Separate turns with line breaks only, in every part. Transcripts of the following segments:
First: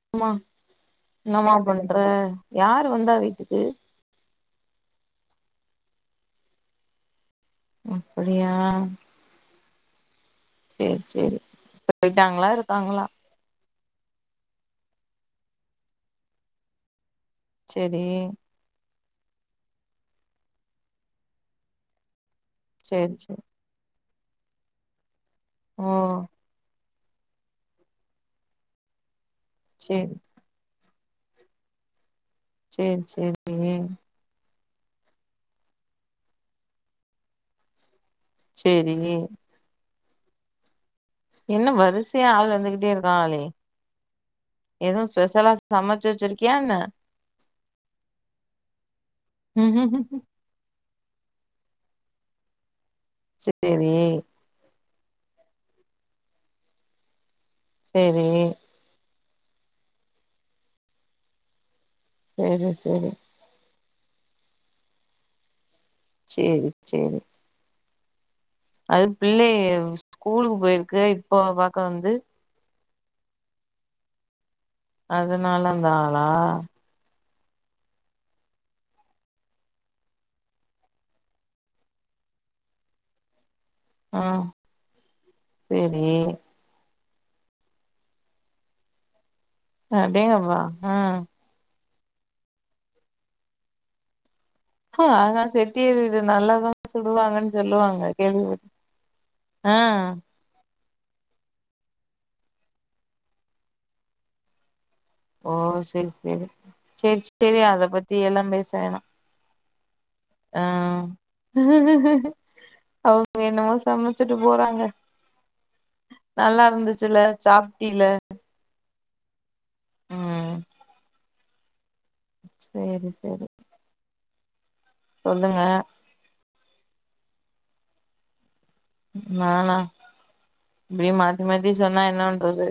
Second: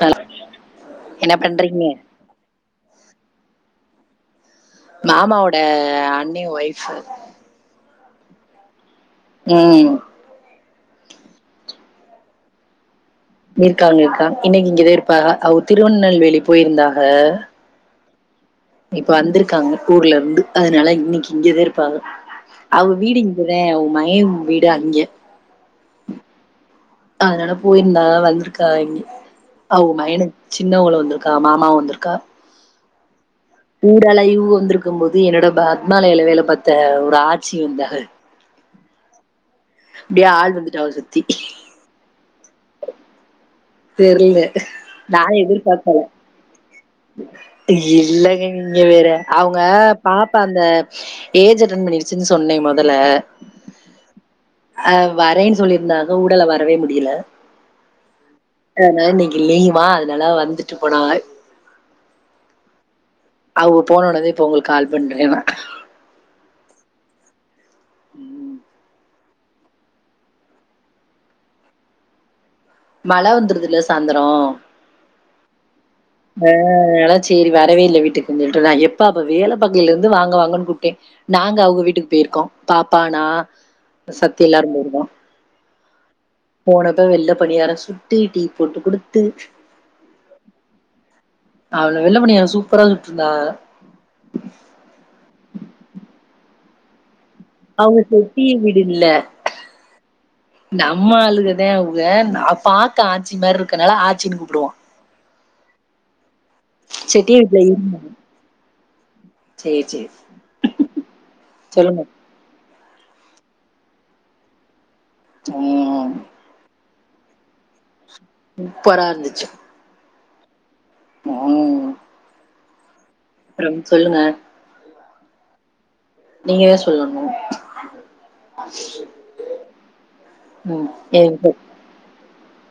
Hello
அம்மா
என்ன
என்னமா
பண்றீங்க
பண்றே யாரு வந்தா வீட்டுக்கு
மாமாவோட அண்ணி ஒய்ஃபு
அப்புடியா
ம்
செரி செரி இப்ப பொயிட்டாங்களா இருக்காங்களா
இருக்காங்க இருக்காங்க இன்னைக்கி இங்கத இருப்பாக அவுங் திருவநெல்வேலி போயிருந்தாக
செரி
இப்ப வந்துருக்காங்க ஊர்ல இருந்து அதுனால இன்னைக்கி இங்கதா இருப்பாக அவுக
சேரி
வீடு
சேரி
இங்கதே அவுக மகே வீடு அங்க
ஓ
அதுனால போயிருந்தாக வந்துருக்காக இங்கே அவுங்க
சேரி
மயனுக் சின்னவுகளு வந்துருக்காக மாமாவு வந்துருக்கா
சேரி சேரி
ஊடாலைவு வந்துருக்கும் போது என்னோட ப அத்மாலைல வேல பாத்த ஒரு ஆச்சி வந்தாக
செரி நீ
அப்டியே ஆள் வந்துட்டாவ சுத்தி
என்ன வருசையா ஆள் வந்துகிட்டே இருக்காகலே
தெர்ல நா எதிர்பாக்கல
சமைச்சு வச்சிருக்கியா என்ன
இல்லங்க நீங்க வேற அவுங்க பாப் ப்பா அந்த ஏஜ் அட்டன் பண்ணிடுச்சுனு சொன்னே மொதல்ல
செர் தேவி
அ வரேன் சொல்லியிருந்தாக ஊடல்ல வரவே முடியல
செரி
அ அதுனால இன்னிக்கு லீவா அதுனாலா வந்துட்டு போனாக
செரி செரி
அவுக போனோனதா இப்ப ஒங்களுக்கு கால் பண்றே நா
சேரி சேரி
ம்
அது புள்ளைய ஸ்கூலுக்கு போயிருக்குக இப்போ பாக்க வந்து
மழ வந்துர்துல சாந்தரோ
அதுனால தானா
அதுனால சேரி வரவே இல்ல வீட்டுக்குன் சொல்ட்டு நா எப்ப அப்ப வேல பாக்கையலருந்து வாங்க வாங்கன் கூப்டே நாங்க அவுக வீட்டுக்கு பேயிருக்கோ பாப்பா நா சத்தி எல்லாரு போயிருக்கோ
செரி
போனது வெள்ளப் பனியாரோ சுட்டு டீ போட்டு குடுத்து
அடேங்கப்பா அ
அவ்ள வெள்ளப் பனியாரோ சூப்பரா சுட்ருந்தாவ
அ அதா செட்டியார் வீடு நல்லாதா சுடுவாங்கன்
அவங்க
சொல்லுவாங்க
செட்டி
கேள்விப்பட்
வீடு இல்ல.
ஆ
நம்ம ஆளுகதா அவுக நா பாக்க ஆச்சி மாரி ருக்கனால ஆச்சின் கூப்புடுவோ
ஓ செரி செரி செரி
செட்டி வீட்ல
செரி அத பத்தி எல்லா பேச வேணா
சேர் சேர்
ஆ அவுங்க என்னமோ சமச்சிட்டு போறாங்க
ம்
நல்லாருந்துச்சுல சாப்டில
சூப்பரா இருந்துச்சு
ம்
ம்
சேரி செரி
ம் சொல்லுங்க
சொல்லுங்க
நீங்கதா சொல்லணு
நானா
ம்
இப்டி மாத்தி
ஏதோ
மாத்தி சொன்னா என்னா பண்றது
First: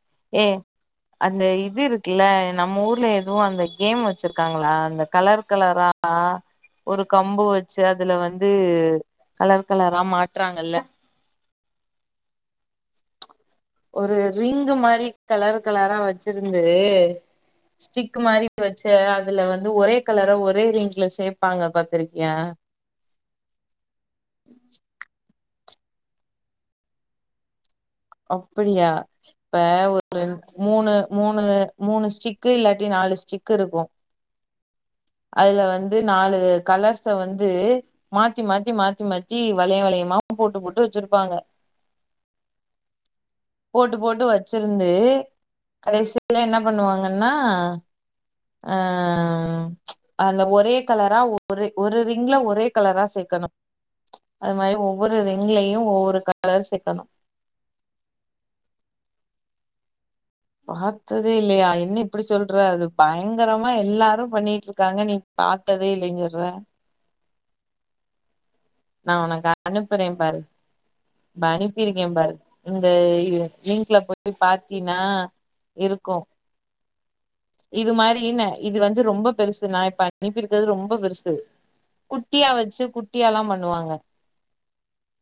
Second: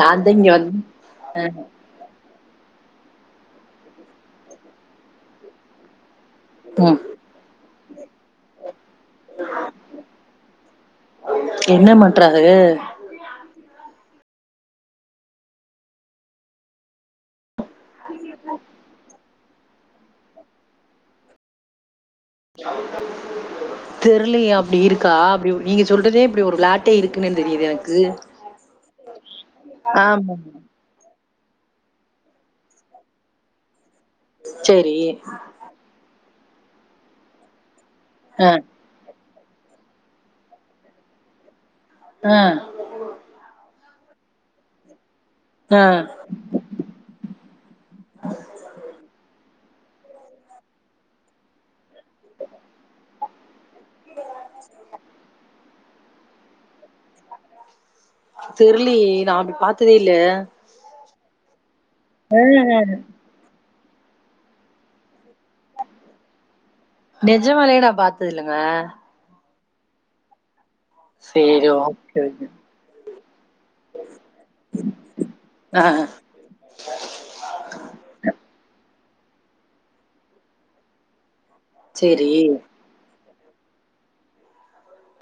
நான்தே இங்க வந் அ
கில்ல நம்ம ஊர்ல எதோ அந்த கேம் வெச்சிருக்காங்களா அந்த கலர் கலரா
ம்
ஒரு கம்பு வெச்சு அதுல வந்து கலர் கலரா மாட்றாங்கல்ல
என்ன மாட்றாகக
ஒரு ரிங்கு மாரி கலர் கலரா வெச்சிருந்து ஸ்டிக்கு மாரி வெச் சு அதுல வந்து ஒரே கலரா ஒரே ரிங்ல சேப்பாங்க பாத்ருக்கியா
[inaudible] தெருலியே அப்டி இருக்கா அப்டி ஒரு நீங்க சொல்றிதே இப்புடி ஒரு விளாட்டே இருக்குன்னு தெரிது எனக்
அப்படியா இப்ப ஒரு
ஆமா
மூணு மூணு மூணு ஸ்டிக்கு இல்லாட்டி நாலு ஸ்டிக்கிருக்கு
செரி
அதுல வந்து நாலு கலர்ஸ வந்து மாத்தி
ஆ
மாத்தி மாத்தி மாத் தி வளய வளயமா போட்டு போட்டு வெச்சிருப்பாங்க
ஆ
போட்டு போட்டு வச்சிருந்து
ஆ
கடைசியில என்ன பண்ணுவாங்கன்னா ஆ அந்த ஒரே கலரா ஒரு ஒரு ரிங்ல ஒரே கலரா சேக்கணு அது மாரி ஒவ்வொரு ரிங்லயு ஒவ்வொரு கலரா சேக்கணு
தெர்லியே நா அப்டி பாத்ததே இல்ல
பாத்ததே இல்லயா என்ன இப்படி சொல்ற அது
ஆ
பய ங்கரமா எல்லாரு பண்ணிட்ருக்காங்க நீ பாத்ததே இல்லேங்கிற
நெஜமாலயே நா பாத்தது இல்லங்க
நா உனக்கு அனுப்புறே பாரு
சேரி
அனுப்பிருக்கே
ஓகே
பாரு
ஓகே
இந்த லிங்க்ல போய் பாத்தீனா
ஆ
இருக்கு
[inaudible]
இது மாரி ந இது வந்து ரொம்ப பெருசு நா இப்ப அனுப்பி இருக்கிறது ரொம்ப பெருசு
சேரி
குட்டியா வச்சு குட்டியால்லா பண்ணுவாங்க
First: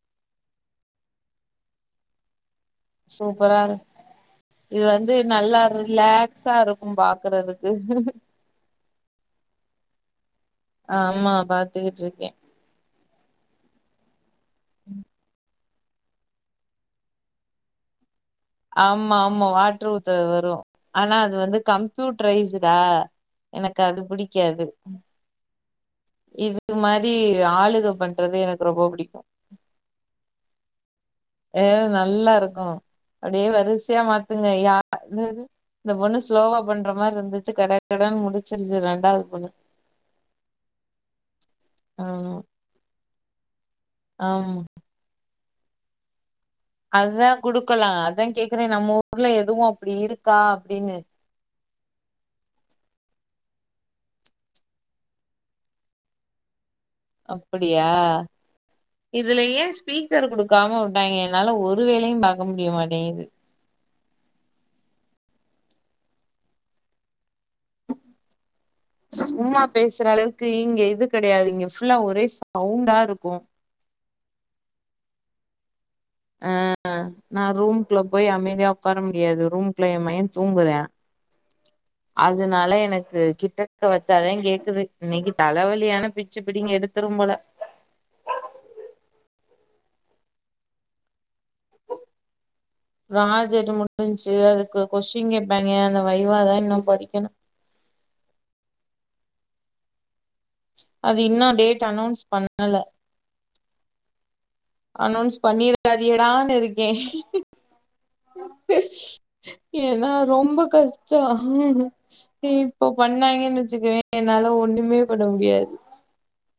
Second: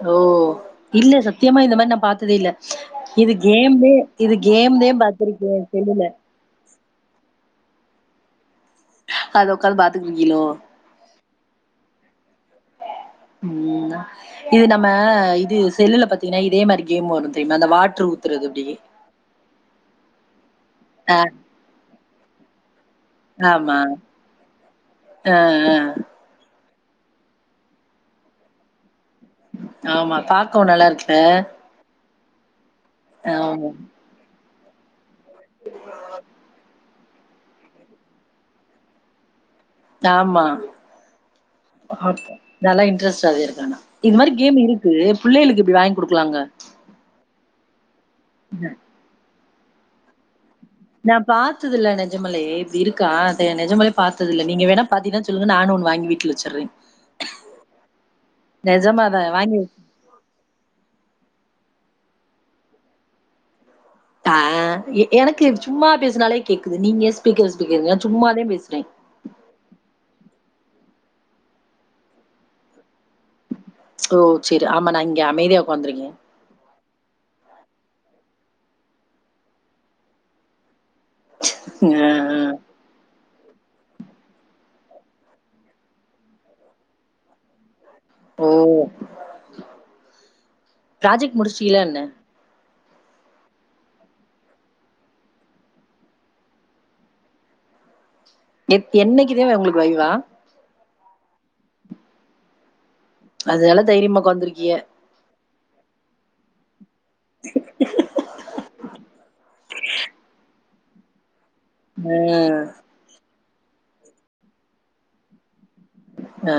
ஓ இல்ல சத்தியமா இந்த மாரி நா பாத்ததே இல்ல இது
சூப்பரா இரு
கேம்மே இது கேம்தே பாத்திருக்கே செல்லுல
புதுசா இருக்கு பாக்குறதுக்கு
அத ஒக்காது பாத்துட்டு இருக்கிளோ
ஆமா பாத்துகிட்டு இருக்கே
ம் ஆ இது நம்ம இது செல்லுல பாத் தீனா இதே மாரி கேம் வரு தெரிமா அந்த வாட்ரு ஊத்துறது அப்டி
ஆமா ஆமா வாட்ரு ஊத்துறது வரு ஆனா
ஆ
அது வந்து கம்ப்யூட் ரைஸ்டா எனக்கு அது பிடிக்காது
அ அ அ
இது மாரி ஆளுக பண்றது எனக்கு ரொம்ப பிடிக்கு
ஆமா பாக்கவு நல்லாருக்குல
அ நல்லா இருக்கோ அப்டியே
ஆமா
வரிசையா மாத்துங்க யார் இந்தரு இந்த பொண்ணு ஸ்லோவா பண்ற மாரி இருந்துச்சு கட கடனு முடிச்சிருச்சு ரெண்டாவது பொண்ணு
ஆமா
ஆமா
நல்லா இன்ட்ரெஸ்ட் இருக்கா இது மாரி
ஆமா
கேம் இருக் கு புள்ளைளுக்கு இப்டி வாங்கி குடுக்கலாங்க
அதுதா குடுக்கலா அதா கேக்குறே நம்ம ஊர்ல எதுவு அப்டி இருக்கா அப்டின்னு
நா பாத்ததுல்ல நெஜமலே இப்டி இருக்கா நெஜமாலே பாத்தது இல்ல நீங்க வேணா பாத்தீனா சொல்லுங்க நானு ஒன்னு வாங்கி வீட்ல வச்சுறே
அப்படியா
நெஜமாதா
இதுல
வாங்கி
ஏஸ் ஸ்பீக்கர் குடுக்காம விட்டாய்ங்க என்னால ஒரு வேலையு பாக்க முடிய மாட்டேங்குது
அ எனக்கு சும்மா பேசினாலே கேக்குது நீங்க ஸ்பீ்க்கர் ஸ்பீக்கர்ங்க சும்மாதே பேசுறே
சும்மா பேசுற அளவுக்கு இங்க இது கெடையாது இங்க ஃபுல்லா ஒரே சவுண்டா இருக்கு
ஓ சேரி ஆமா நா இங்க அமைதியா உக்காந்துருக்கே
அ நா ரூம்குள்ள போய் அமைதியா உக்கார முடியாது ரூம்குள்ள ஏ மகே தூங்குறா
ஆ
அதுனால எனக்கு கிட்ட க்க வச்சாதே கேக்குது இன்னிக்கு தலவலியான பிச்சு பிடிங்கி எடுத்திரு போல
ஓ ப்ராஜெக்ட் முடிச்சிடிளா என்ன
ப்ராஜெக்ட் முடிஞ்ச்சு அதுக்கு கொஷ்டின் கேப்பாய்ங்க அந்த வைவாதா இன்னு படிக்கணு
எத் என்னிக்கு தே உங்களுக்கு வைவா
அது இன்னு டேட் அனௌன்ஸ் பண்ணல
அதனால தைரியமா ஒக்காந்துருக்கீய
அனௌன்ஸ் பண்ணிராதியடான்னு இருக் க ஏன்னா ரொம்ப கஷ் டோ
ஆ
இப்போ பண்ணாய்ங்கன் வச்சுக்கய என்னால ஒண்ணுமே பண்ண முடியாது
அ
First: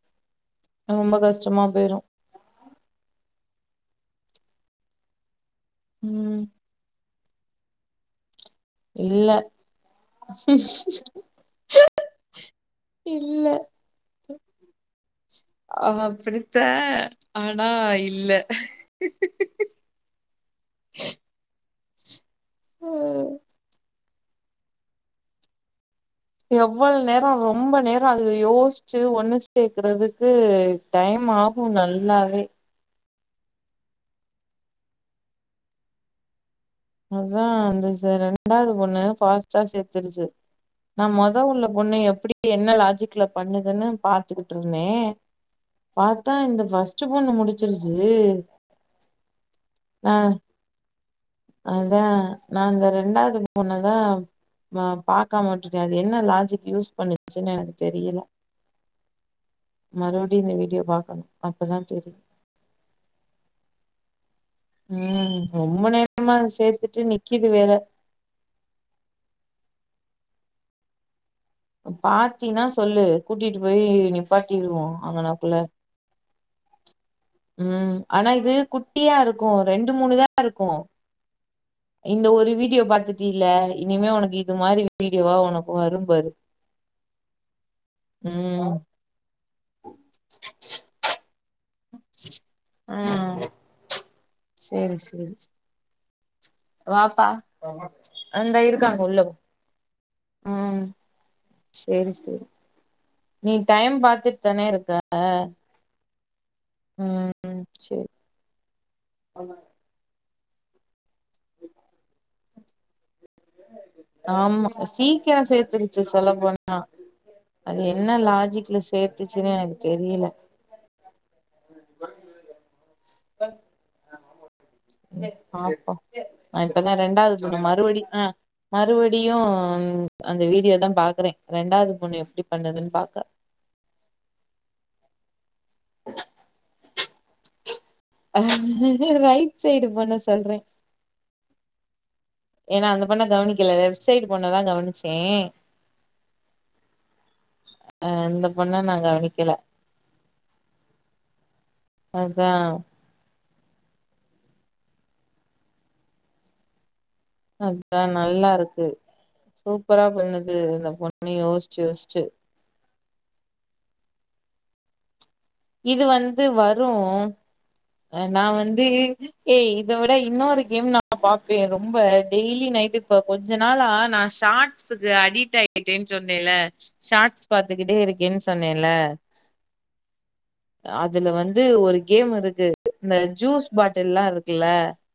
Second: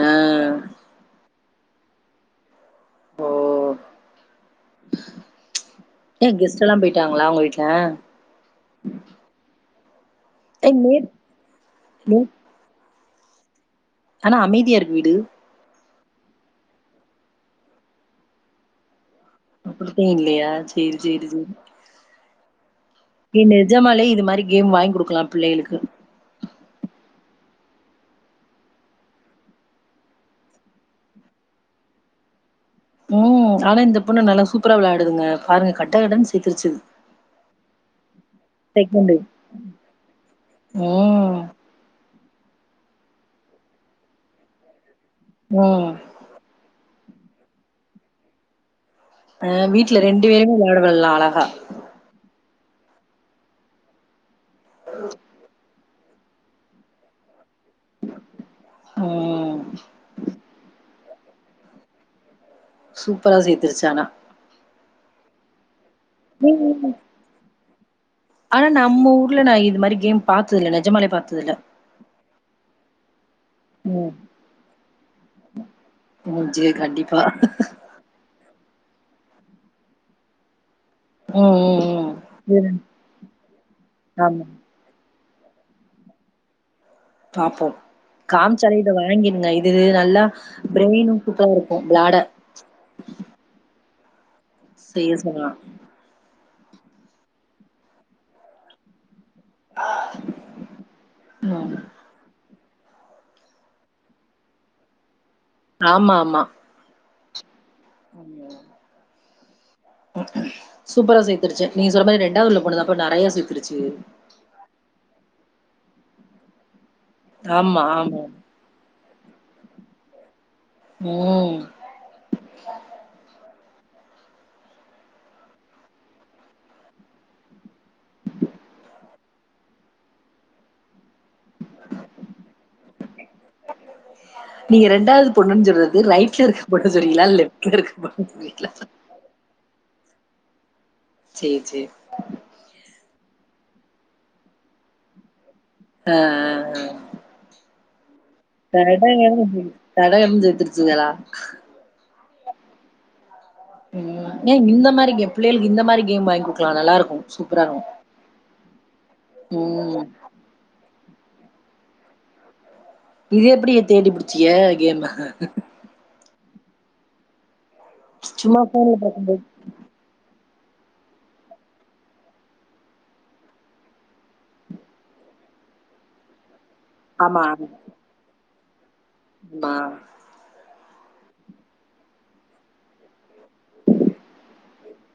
ரொம்ப கஷ்டமா போய்ரு
ஓ ஏ
ம்
கெஸ்ட் எல்லா பேய்ட்டாங்களா உங்க வீட்ல
இல்ல
ஏ நேத் நேத்
இல்ல
ஆனா அமைதியா இருக்கு வீடு
ஆனா அப்படித்த ஆனா இல்ல
அப்படித்தே இல்லையா சேரி சேரி சேரி ஏ நெஜமாலே இது மாரி கேம் வாங்கி குடுக்கலா பிள்ளைகளுக்கு
எவ்வளோ நேரோ ரொம்ப நேரோ அதுக யோசிச்சு ஒன்னுச் சேக்குறதுக்கு டைம் ஆகு நல்லாவே
ம் ஆனா இந்த பொண்ணு நல்லா சூப்பரா விளையாடுதுங்க பாருங்க கட்ட கடன்னு சேத்திருச்சு
அதா அந்த ச ரெண்டாவது பொண்ணு ஃபாஸ்டா சேத்துருச்சு நா
ம்.
மொத உள்ள பொண்ணு எப்டி என்ன லாஜிக்ல பண்ணுதுன்னு பாத்துக்கிட்டு இருந்தே
ம்
பாத்தா இந்த பஸ்ட்டு பொண்ணு முடிச்சிருச்சு
அ வீட்டுல
ஆ
ரெண்டு பேருமே விளையாடுவாலு அழகா
அதா நா இந்த ரெண்டாவது பொண்ண தா நா பாக் காம உட்டுடே அது என்ன லஜிக் யூஸ் பண்ணுச்சுன்னு எனக்கு தெரியல
ம்.
மறுபடியு இந்த வீடியோ பாக்கணு அப்பதா தெரியு
சூப்பரா சேத்துருச்சு ஆனா
ம் ரொம்ப நேரமா
ம்.
சேத்துட்டு நிக்குது வேற
ஆனா நம்ம ஊர்ல நா இது மாரி கேம் பாத்ததுல்ல நெஜமாலே பாத்ததுல்ல
பாத்தீனா சொல்லு கூட்டிட்டு போயி
ம்.
நிப்பாட்டிடுவோ அங்கனக்குள்ள
ம் சேரி கண்டிப்பா
ம் ஆனா இது குட்டியா இருக்கு ரெண்டு மூணு தா இருக்கு
ம் ம் ம்
இந்த ஒரு
ம்.
வீடியோ பாத்துட்டில்ல இனிமே உனக்கு
ஆமா.
இது மாரி வீடியோவா உனக்கு வரும்பாரு
பாப்போ காம்ச்சால இத வாங்கிருங்க இது நல்லா பிரெயினு கூப்பளா இருக்கு விளாட
ஆ சேரி
செய்ய
சேரி சேர்
சொன்னா
வாப்பா இந்தா இருக்காங்க உள்ள இரு ம்
ம்
சரி சரி நீ டயம் பாத்துட்டு தானே இருக்க
ஆமா ஆமா
ம் சரி
அமா சூப்பரா சேத்துருச்சு நீ சொல்ற மாரி ரெண்டாவதுள்ள பொண்ணுதாப்ப நெறையா சேத்துருச்சு
ஆமா சீக்கிர சேத்துருச்சு சொல்ல போனா அது
ஆமா
என்ன
ஆமா
லாஜிக்ல சேத்துச்சுன்னே எனக்கு தெரியல
ம்
[inaudible] [inaudible] சரி பாப்போ இப்பதா ரெண்டாவது பொண்ணு மறுபடி ஆ மறுவடியு அந்த வீடியோ தா பாக்குறே ரெண்டாவது பொண்ணு எப்டி பண்ணுதுன்னு பாக்குற
நீங்க ரெண்டாவது பொண்ணுன்னு சொல்றது ரைட்ல இருக்க பொண்ண சொல்லிங்களா லெப்ட்ல இருக்க பொண்ண சொல்லிங்களா
ரைட் சைடு பொண்ண சொல்றே
சேர் சேர்
ஏனா அந்த பொண்ண கவனிக்கல லெப்ட் சைட் பொண்ணதா கவனிச்சே
அ
அ இந்த பொண்ண நா
கரெக்ட்டா
கவனிக்கல
[unintelligible] தட எது சேத்துருச்சுங்களா
அதா
ஏ இந்த மாரி கேம் பிள்ளைளுக்கு இந்த மாரி கேம் வாங்கி குடுக்கலா நல்லாருக்கு
அதா நல்லா இருக்கு சூப்பரா
ம்
பண்ணுது இந்த பொண்ணு யோஸ்ச்சு யோஸ்ச்சு
இது எப்டி தேடி புடிச்சிய கேம
இது வந்து வரும் நா
சும்மா
வந்து
ஃபோன்ல பாக்கும்போது
ஏ இத விட இன்னொரு கேம் நா பாப்பே ரொம்ப டெய்லி நைட் இப்ப கொஞ்ச நாளா நா ஷார்ட் ட்ஸ்க்கு அடிட் ஆயிட்டேன்னு சொன்னேல்ல ஷார்ட்ஸ் பாத்துக்கிட்டே இருக்கேன்னு சொன்னேல
மா
அதுல வந்து ஒரு கேம் இருக்கு இந்த ஜூஸ் பாட்டெல்லா இருக்குல்ல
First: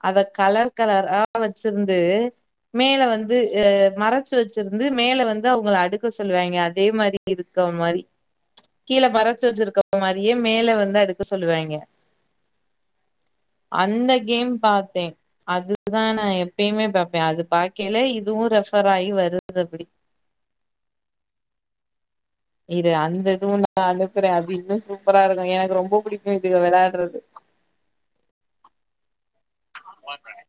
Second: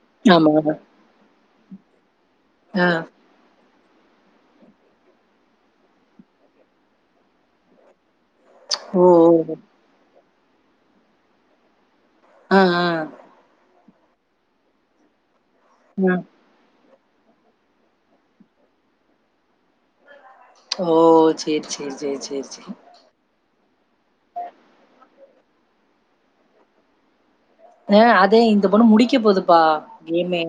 அத
ஆமா.
கலர்
ஆமா.
கலரா வச்சிருந்து
ஆ.
மேல வந் வந்து அ மறச்சு வச்சிருந்து மேல வந்து அவுங்கள அடுக்க சொல்லுவாங்க அதே மாரி இருக்க மாரி கீழ
ஓ!
மறச்சு
ஓ!
வச்சிருக்க மாரியே மேல வந்து அடுக்க சொல்லுவாங்க
ஆ ஆ
அந்த கேம் பாத்தே அதுக்கு தா
ஆ.
நா எப்பயுமே பாப்பே அது பாக்கைல இதுவு ரெஃபர் ஆகி வருது அப்டி
ஓ சேர் சேர் சேர் சேர்
இது அந்த இதுவு நா அனுப்புற அது இதுன்னு சூப்பரா இருக்கு எனக்கு ரொம்ப புடிக்கு இது வெளாடுறது
ஆ அதே இந்த பொண்ணு முடிக்க போதுப்பா கேமே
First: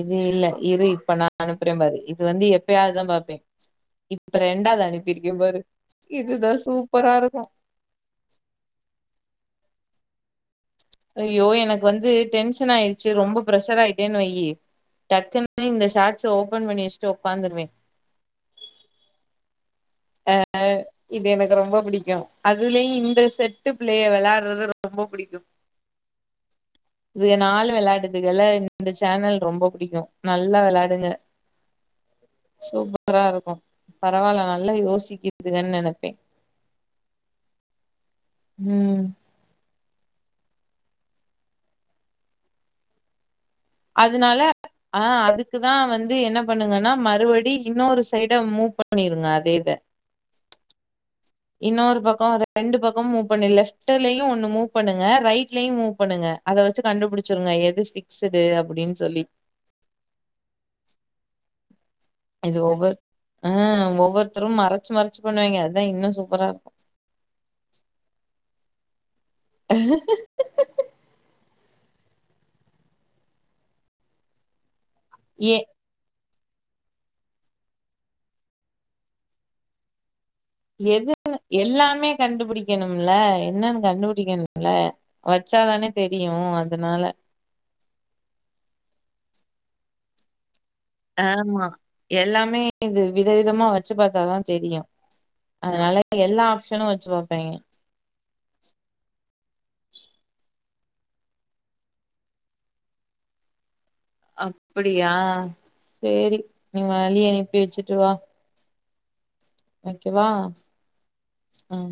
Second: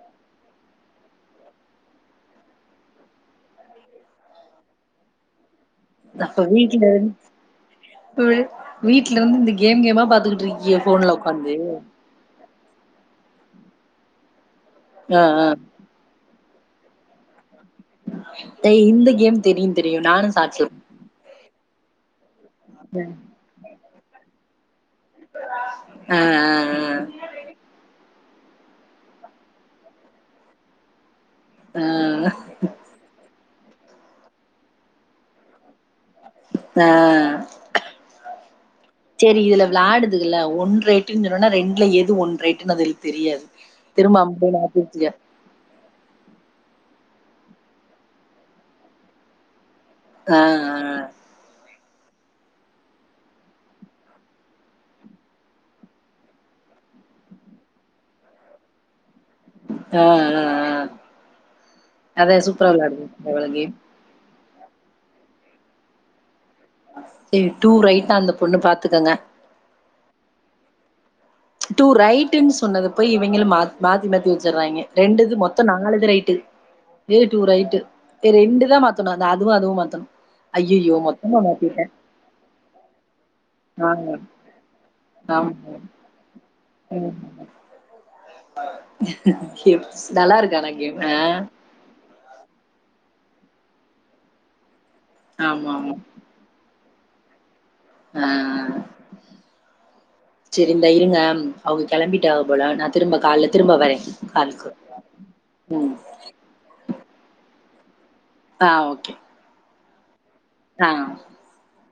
இது இல்ல இரு இப்ப நா அனுப்புற பாரு இது வந்து எப்பயாதுதா பாப்பே இப்ப ரெண்டாவது அனுப்பிருக்க பாரு இதுதா சூப்பரா இருக்கு
தோழி வீட்ல இருந்து இந்த கேம் கேமா பாத்துக்கிட்டு இருக்கிய ஃபோன்ல
ஐயோ
உக்காந்து
எனக்கு வந்து டென்ஷன் ஆயிருச்சு ரொம்ப பிரெஷர் ஆயிட்டேன்னு வைய்
ஆ, ஆ.
டக்குனு இந்த ஷார்ட்ஸ்ச ஓப்பன் பண்ணி வச்சிட்டு உக்காந்துருவே
த இந்த கேம் தெரியு தெரியு நானு சார்ட்ஸ்
இது எனக்கு ரொம்ப பிடிக்கும் அதுலயு இந்த செட்டு பிள்ளைய வெளாட்றது ரொம்ப புடிக்கும்
ஆ,
இதுக நாலு வெளாடுதுக்கல இந்த சேனல் ரொம்ப புடிக்கும் நல்லா வெளாடுங்க
ஆ, ஆ.
சூப்பரா இருக்கும் பரவால்ல நல்லா யோசிக்கதுங்கன்னு நெனப்பே
ஆ
ம்
செரி இதுல வெளாடுதுங்கல்ல ஒன் ரேட்டுன்னு சொன்னனா ரெண்டுல எது ஒன் ரேட்டுன்னு அதுகளு தெரியாது திரும்ப [unintelligible]
அதுக்கு தா வந்து என்ன பண்ணுங்கன்னா மறுபடி இன்னொரு சைட மூவ் பண்ணிருங்க அதே இத
அ அ
இன்னொரு பக்கோ ரெண்டு பக்கோ மூவ் பண்ணு லெஃப்ட்லயு ஒண்ணு மூவ் பண்ணுங்க ரைட்லயு மூவ் பண்ணுங்க அத வச்சு கண்டுபிடிச்சிருங்க எது பிக்ஸடு அப்டின் சொல்லி
ஆ ஆ ஆ அதா சூப்பரா வெளாடு [unintelligible]
ஒவ்வொருத்தரும் மறச்சு மறச்சு பண்ணுவாங்க அதா இன்னு சூப்பரா இருக்கு
சரி டூ ரைட்டா அந்த பொண்ணு பாத்துக்கங்க டூ ரைடுன்னு சொன்னது போய் இவுங்கள மாத் மாத்தி மாத்தி வச்சுறாங்க ரெண்டு இது
ஏ
மொத்த நா நாலுது ரைட்டு ஏ டு ரைட்டு இத ரெண்டு தா மாத்தணு அதுவு அதுவு மாத்தணு
எதுன்னு எல்லாமே கண்டுபிடிக்கணும்ல என்னன்னு
ஆ, ஆமா
கண்டுபிடிக்கணும்ல
ஆமா.
வச்சாதானே தெரியும் அதனால
ம். நல்லா இருக்கு ஆனா கேம்
ஆமா எல்லாமே இது விதவிதமா வச்சு பாத்தாதா தெரியும்
ஆமா ஆமா
அதனால எல்லா ஆப்ஷனும் வச்சு பாப்பாங்க
அ அ ம் செரி இந்தா இருங்க அவங்க கெளம்பிட்டாக போல நான் திரும்ப கால்ல திரும்ப வரேன் காலுக்கு
அப்டியா
ம்
சேரி நீ வழியனுப்பி வச்சுட்டு வா
ஆன் ஓகே
வைக்கவா
ஆன்
ஆன்